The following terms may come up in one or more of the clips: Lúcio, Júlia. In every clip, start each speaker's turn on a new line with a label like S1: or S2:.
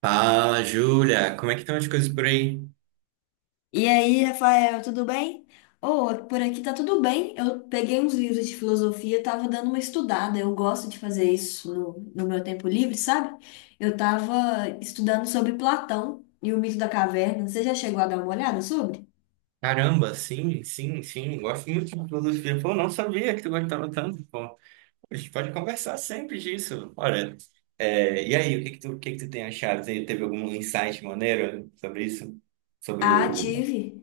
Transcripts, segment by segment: S1: Fala, Júlia, como é que estão as coisas por aí?
S2: E aí, Rafael, tudo bem? Oh, por aqui tá tudo bem. Eu peguei uns livros de filosofia, tava dando uma estudada. Eu gosto de fazer isso no meu tempo livre, sabe? Eu tava estudando sobre Platão e o mito da caverna. Você já chegou a dar uma olhada sobre?
S1: Caramba, sim, sim, sim, gosto muito de filosofia. Pô, não sabia que tu gostava tanto, pô. A gente pode conversar sempre disso. Olha, e aí, o que que tu tem achado? Teve algum insight maneiro sobre isso? Sobre
S2: Ah,
S1: o...
S2: tive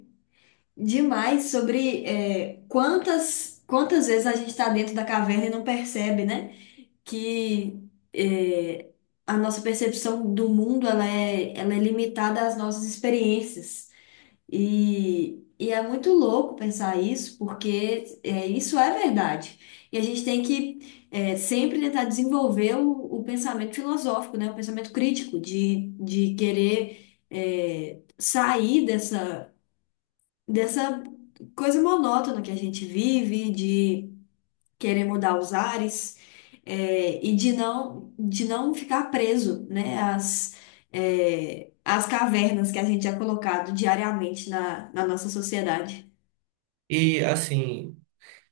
S2: demais sobre quantas vezes a gente está dentro da caverna e não percebe, né? Que é, a nossa percepção do mundo ela é limitada às nossas experiências. E é muito louco pensar isso, porque isso é verdade. E a gente tem que sempre tentar desenvolver o pensamento filosófico, né? O pensamento crítico, de querer sair dessa coisa monótona que a gente vive, querer mudar os ares e de não ficar preso, né, às cavernas que a gente é colocado diariamente na nossa sociedade.
S1: E, assim,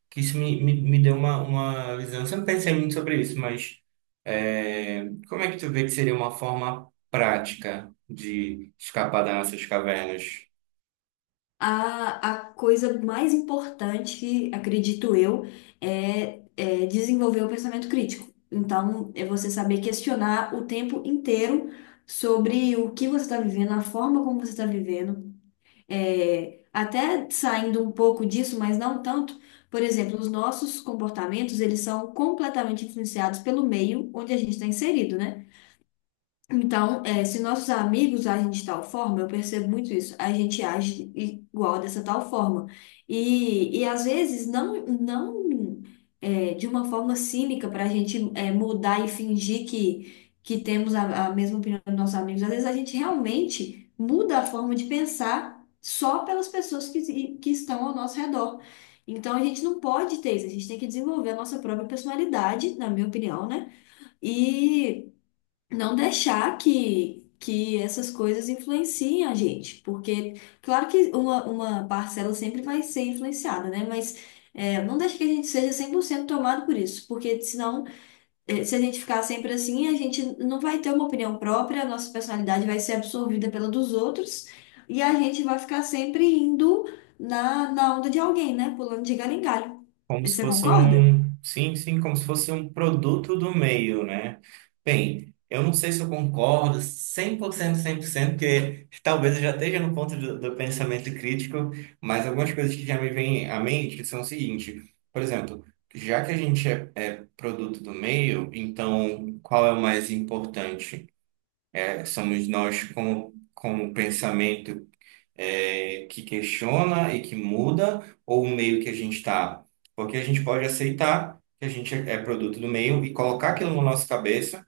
S1: que isso me deu uma visão. Eu sempre pensei muito sobre isso, mas como é que tu vê que seria uma forma prática de escapar das nossas cavernas?
S2: A coisa mais importante, que acredito eu, é desenvolver o pensamento crítico. Então, é você saber questionar o tempo inteiro sobre o que você está vivendo, a forma como você está vivendo. É, até saindo um pouco disso, mas não tanto, por exemplo, os nossos comportamentos, eles são completamente influenciados pelo meio onde a gente está inserido, né? Então, se nossos amigos agem de tal forma, eu percebo muito isso, a gente age igual dessa tal forma. E às vezes não, não, de uma forma cínica para a gente mudar e fingir que temos a mesma opinião dos nossos amigos. Às vezes a gente realmente muda a forma de pensar só pelas pessoas que estão ao nosso redor. Então a gente não pode ter isso, a gente tem que desenvolver a nossa própria personalidade, na minha opinião, né? E não deixar que essas coisas influenciem a gente, porque, claro que uma parcela sempre vai ser influenciada, né? Mas não deixa que a gente seja 100% tomado por isso, porque senão, se a gente ficar sempre assim, a gente não vai ter uma opinião própria, a nossa personalidade vai ser absorvida pela dos outros, e a gente vai ficar sempre indo na onda de alguém, né? Pulando de galho em galho.
S1: Como se
S2: Você
S1: fosse
S2: concorda?
S1: um, sim, sim, como se fosse um produto do meio, né? Bem, eu não sei se eu concordo cem cem por cento cem por cento, porque talvez eu já esteja no ponto do pensamento crítico, mas algumas coisas que já me vêm à mente são o seguinte. Por exemplo, já que a gente é produto do meio, então qual é o mais importante? É, somos nós como, como pensamento que questiona e que muda, ou o meio que a gente está? Porque a gente pode aceitar que a gente é produto do meio e colocar aquilo na nossa cabeça,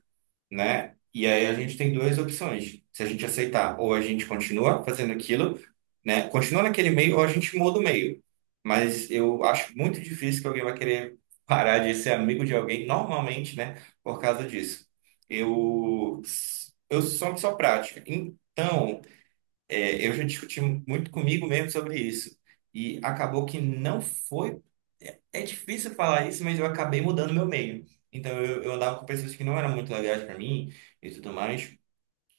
S1: né? E aí a gente tem duas opções: se a gente aceitar, ou a gente continua fazendo aquilo, né, continua naquele meio, ou a gente muda o meio. Mas eu acho muito difícil que alguém vai querer parar de ser amigo de alguém, normalmente, né? Por causa disso. Eu, eu sou uma pessoa prática. Então, eu já discuti muito comigo mesmo sobre isso. E acabou que não foi. É difícil falar isso, mas eu acabei mudando meu meio. Então eu andava com pessoas que não eram muito legais para mim e tudo mais.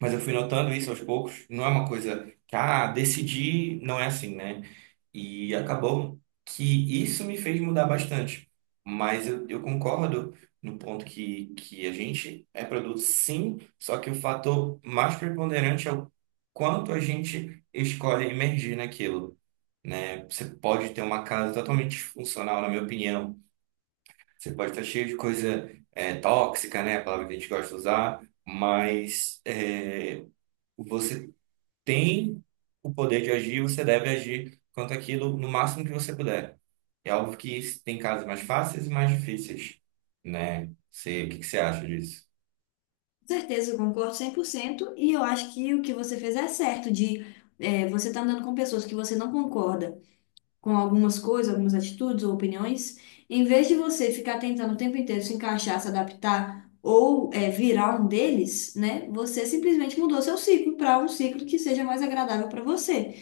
S1: Mas eu fui notando isso aos poucos. Não é uma coisa que, ah, decidi, não é assim, né? E acabou que isso me fez mudar bastante. Mas eu concordo no ponto que a gente é produto, sim, só que o fator mais preponderante é o quanto a gente escolhe emergir naquilo, né? Você pode ter uma casa totalmente disfuncional, na minha opinião. Você pode estar cheio de coisa tóxica, né? A palavra que a gente gosta de usar, mas você tem o poder de agir, você deve agir quanto aquilo no máximo que você puder. É óbvio que tem casos mais fáceis e mais difíceis, né? Você, o que que você acha disso?
S2: Com certeza, eu concordo 100%. E eu acho que o que você fez é certo, de você estar andando com pessoas que você não concorda com algumas coisas, algumas atitudes ou opiniões, em vez de você ficar tentando o tempo inteiro se encaixar, se adaptar ou virar um deles, né? Você simplesmente mudou seu ciclo para um ciclo que seja mais agradável para você.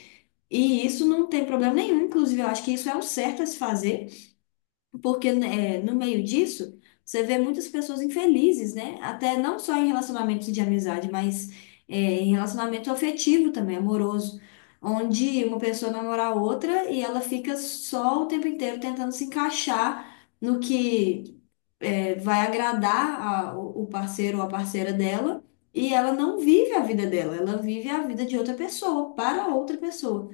S2: E isso não tem problema nenhum, inclusive eu acho que isso é o certo a se fazer. Porque né, no meio disso, você vê muitas pessoas infelizes, né? Até não só em relacionamentos de amizade, mas em relacionamento afetivo também, amoroso. Onde uma pessoa namora a outra e ela fica só o tempo inteiro tentando se encaixar no que vai agradar o parceiro ou a parceira dela. E ela não vive a vida dela, ela vive a vida de outra pessoa, para outra pessoa.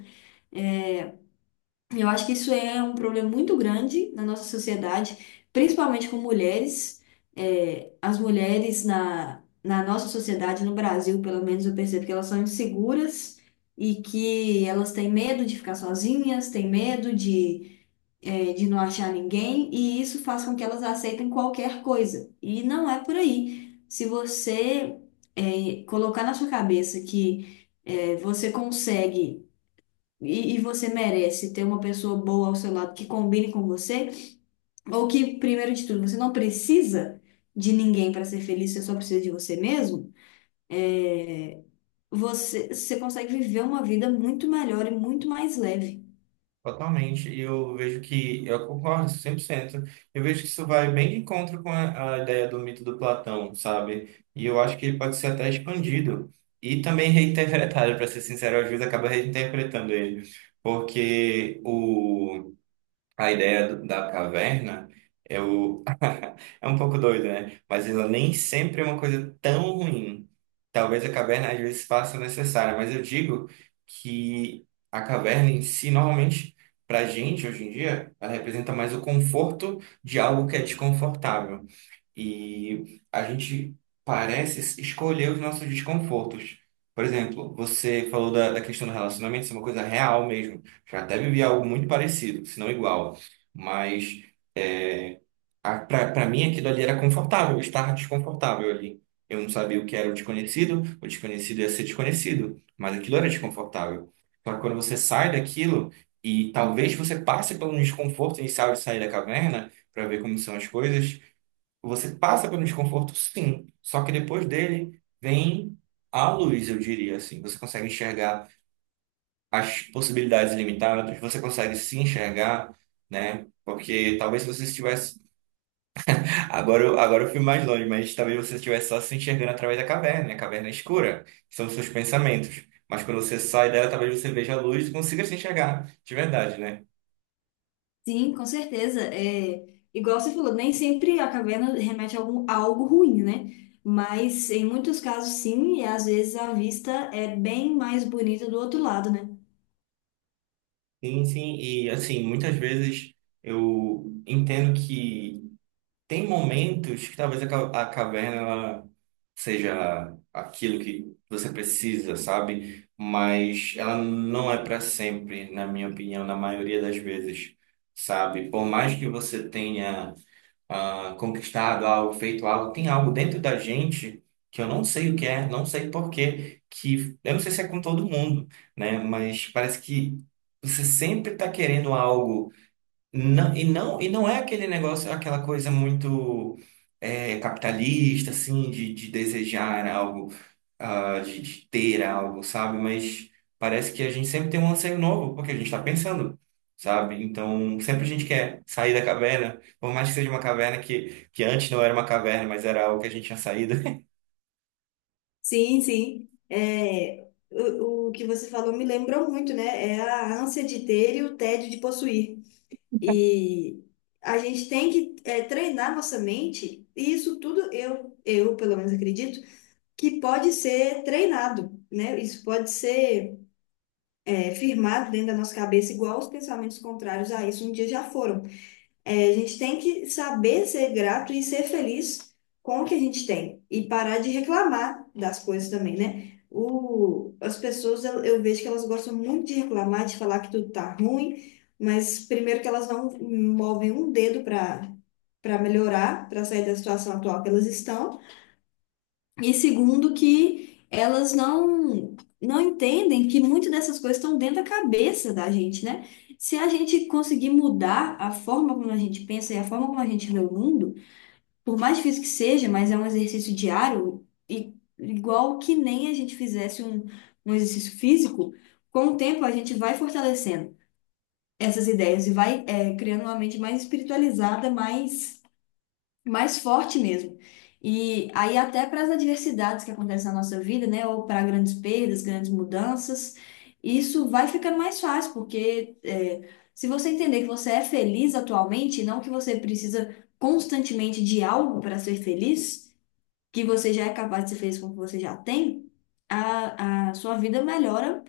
S2: Eu acho que isso é um problema muito grande na nossa sociedade, principalmente com mulheres. É, as mulheres na nossa sociedade, no Brasil, pelo menos, eu percebo que elas são inseguras e que elas têm medo de ficar sozinhas, têm medo de não achar ninguém, e isso faz com que elas aceitem qualquer coisa. E não é por aí. Se você, colocar na sua cabeça que, você consegue e você merece ter uma pessoa boa ao seu lado que combine com você, ou que, primeiro de tudo, você não precisa de ninguém para ser feliz, você só precisa de você mesmo, é, você consegue viver uma vida muito melhor e muito mais leve.
S1: Totalmente, e eu vejo que, eu concordo 100%. Eu vejo que isso vai bem de encontro com a ideia do mito do Platão, sabe? E eu acho que ele pode ser até expandido e também reinterpretado. Para ser sincero, às vezes acaba reinterpretando ele, porque o a da caverna é o... é um pouco doida, né? Mas ela nem sempre é uma coisa tão ruim. Talvez a caverna às vezes faça necessária, mas eu digo que a caverna em si, normalmente, para gente hoje em dia, ela representa mais o conforto de algo que é desconfortável. E a gente parece escolher os nossos desconfortos. Por exemplo, você falou da questão do relacionamento, isso é uma coisa real mesmo. Já até vivi algo muito parecido, se não igual. Mas é, para mim aquilo ali era confortável, eu estava desconfortável ali. Eu não sabia o que era o desconhecido ia ser desconhecido, mas aquilo era desconfortável. Só que quando você sai daquilo, e talvez você passe pelo desconforto inicial de sair da caverna, para ver como são as coisas. Você passa pelo desconforto, sim, só que depois dele vem a luz, eu diria assim. Você consegue enxergar as possibilidades ilimitadas, você consegue se enxergar, né? Porque talvez se você estivesse. Agora eu fui mais longe, mas talvez você estivesse só se enxergando através da caverna, né? A caverna é escura, que são os seus pensamentos. Mas quando você sai dela, talvez você veja a luz e consiga se enxergar, de verdade, né?
S2: Sim, com certeza. É, igual você falou, nem sempre a caverna remete a, algum, a algo ruim, né? Mas em muitos casos, sim, e às vezes a vista é bem mais bonita do outro lado, né?
S1: Sim, sim, e assim, muitas vezes eu entendo que. Tem momentos que talvez a caverna ela seja aquilo que você precisa, sabe? Mas ela não é para sempre, na minha opinião, na maioria das vezes, sabe? Por mais que você tenha ah, conquistado algo, feito algo, tem algo dentro da gente que eu não sei o que é, não sei por quê, que eu não sei se é com todo mundo, né? Mas parece que você sempre está querendo algo não, e não é aquele negócio, aquela coisa muito capitalista, assim, de desejar algo, ah, de ter algo, sabe? Mas parece que a gente sempre tem um anseio novo, porque a gente está pensando, sabe? Então, sempre a gente quer sair da caverna, por mais que seja uma caverna que antes não era uma caverna, mas era algo que a gente tinha saído.
S2: Sim, sim. É, o que você falou me lembrou muito, né? É a ânsia de ter e o tédio de possuir. E a gente tem que treinar nossa mente, e isso tudo eu pelo menos acredito, que pode ser treinado, né? Isso pode ser firmado dentro da nossa cabeça, igual os pensamentos contrários a isso um dia já foram. É, a gente tem que saber ser grato e ser feliz com o que a gente tem e parar de reclamar das coisas também, né? O, as pessoas, eu vejo que elas gostam muito de reclamar, de falar que tudo tá ruim, mas primeiro que elas não movem um dedo para melhorar, para sair da situação atual que elas estão. E segundo, que elas não entendem que muitas dessas coisas estão dentro da cabeça da gente, né? Se a gente conseguir mudar a forma como a gente pensa e a forma como a gente vê o mundo, por mais difícil que seja, mas é um exercício diário, e igual que nem a gente fizesse um exercício físico, com o tempo a gente vai fortalecendo essas ideias e vai, criando uma mente mais espiritualizada, mais forte mesmo. E aí até para as adversidades que acontecem na nossa vida, né, ou para grandes perdas, grandes mudanças, isso vai ficando mais fácil, porque se você entender que você é feliz atualmente, e não que você precisa constantemente de algo para ser feliz, que você já é capaz de ser feliz com o que você já tem, a sua vida melhora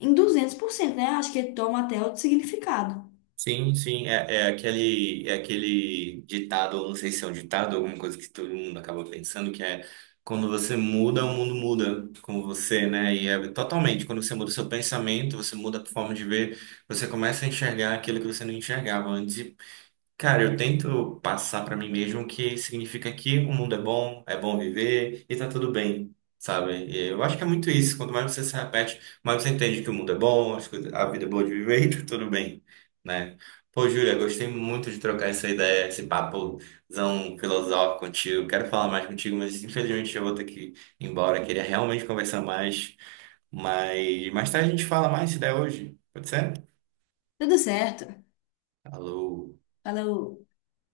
S2: em 200%, né? Acho que toma até outro significado.
S1: Sim, sim, é aquele ditado, ou não sei se é um ditado, alguma coisa que todo mundo acaba pensando, que é quando você muda, o mundo muda com você, né? E é totalmente, quando você muda o seu pensamento, você muda a forma de ver, você começa a enxergar aquilo que você não enxergava antes. Cara, eu tento passar pra mim mesmo que significa que o mundo é bom viver e tá tudo bem, sabe? E eu acho que é muito isso. Quanto mais você se repete, mais você entende que o mundo é bom, a vida é boa de viver e tá tudo bem, né? Pô, Júlia, gostei muito de trocar essa ideia, esse papozão filosófico contigo. Quero falar mais contigo, mas infelizmente eu vou ter que ir embora. Queria realmente conversar mais, mas mais tarde a gente fala mais se der hoje. Pode ser?
S2: Tudo certo.
S1: Alô.
S2: Falou.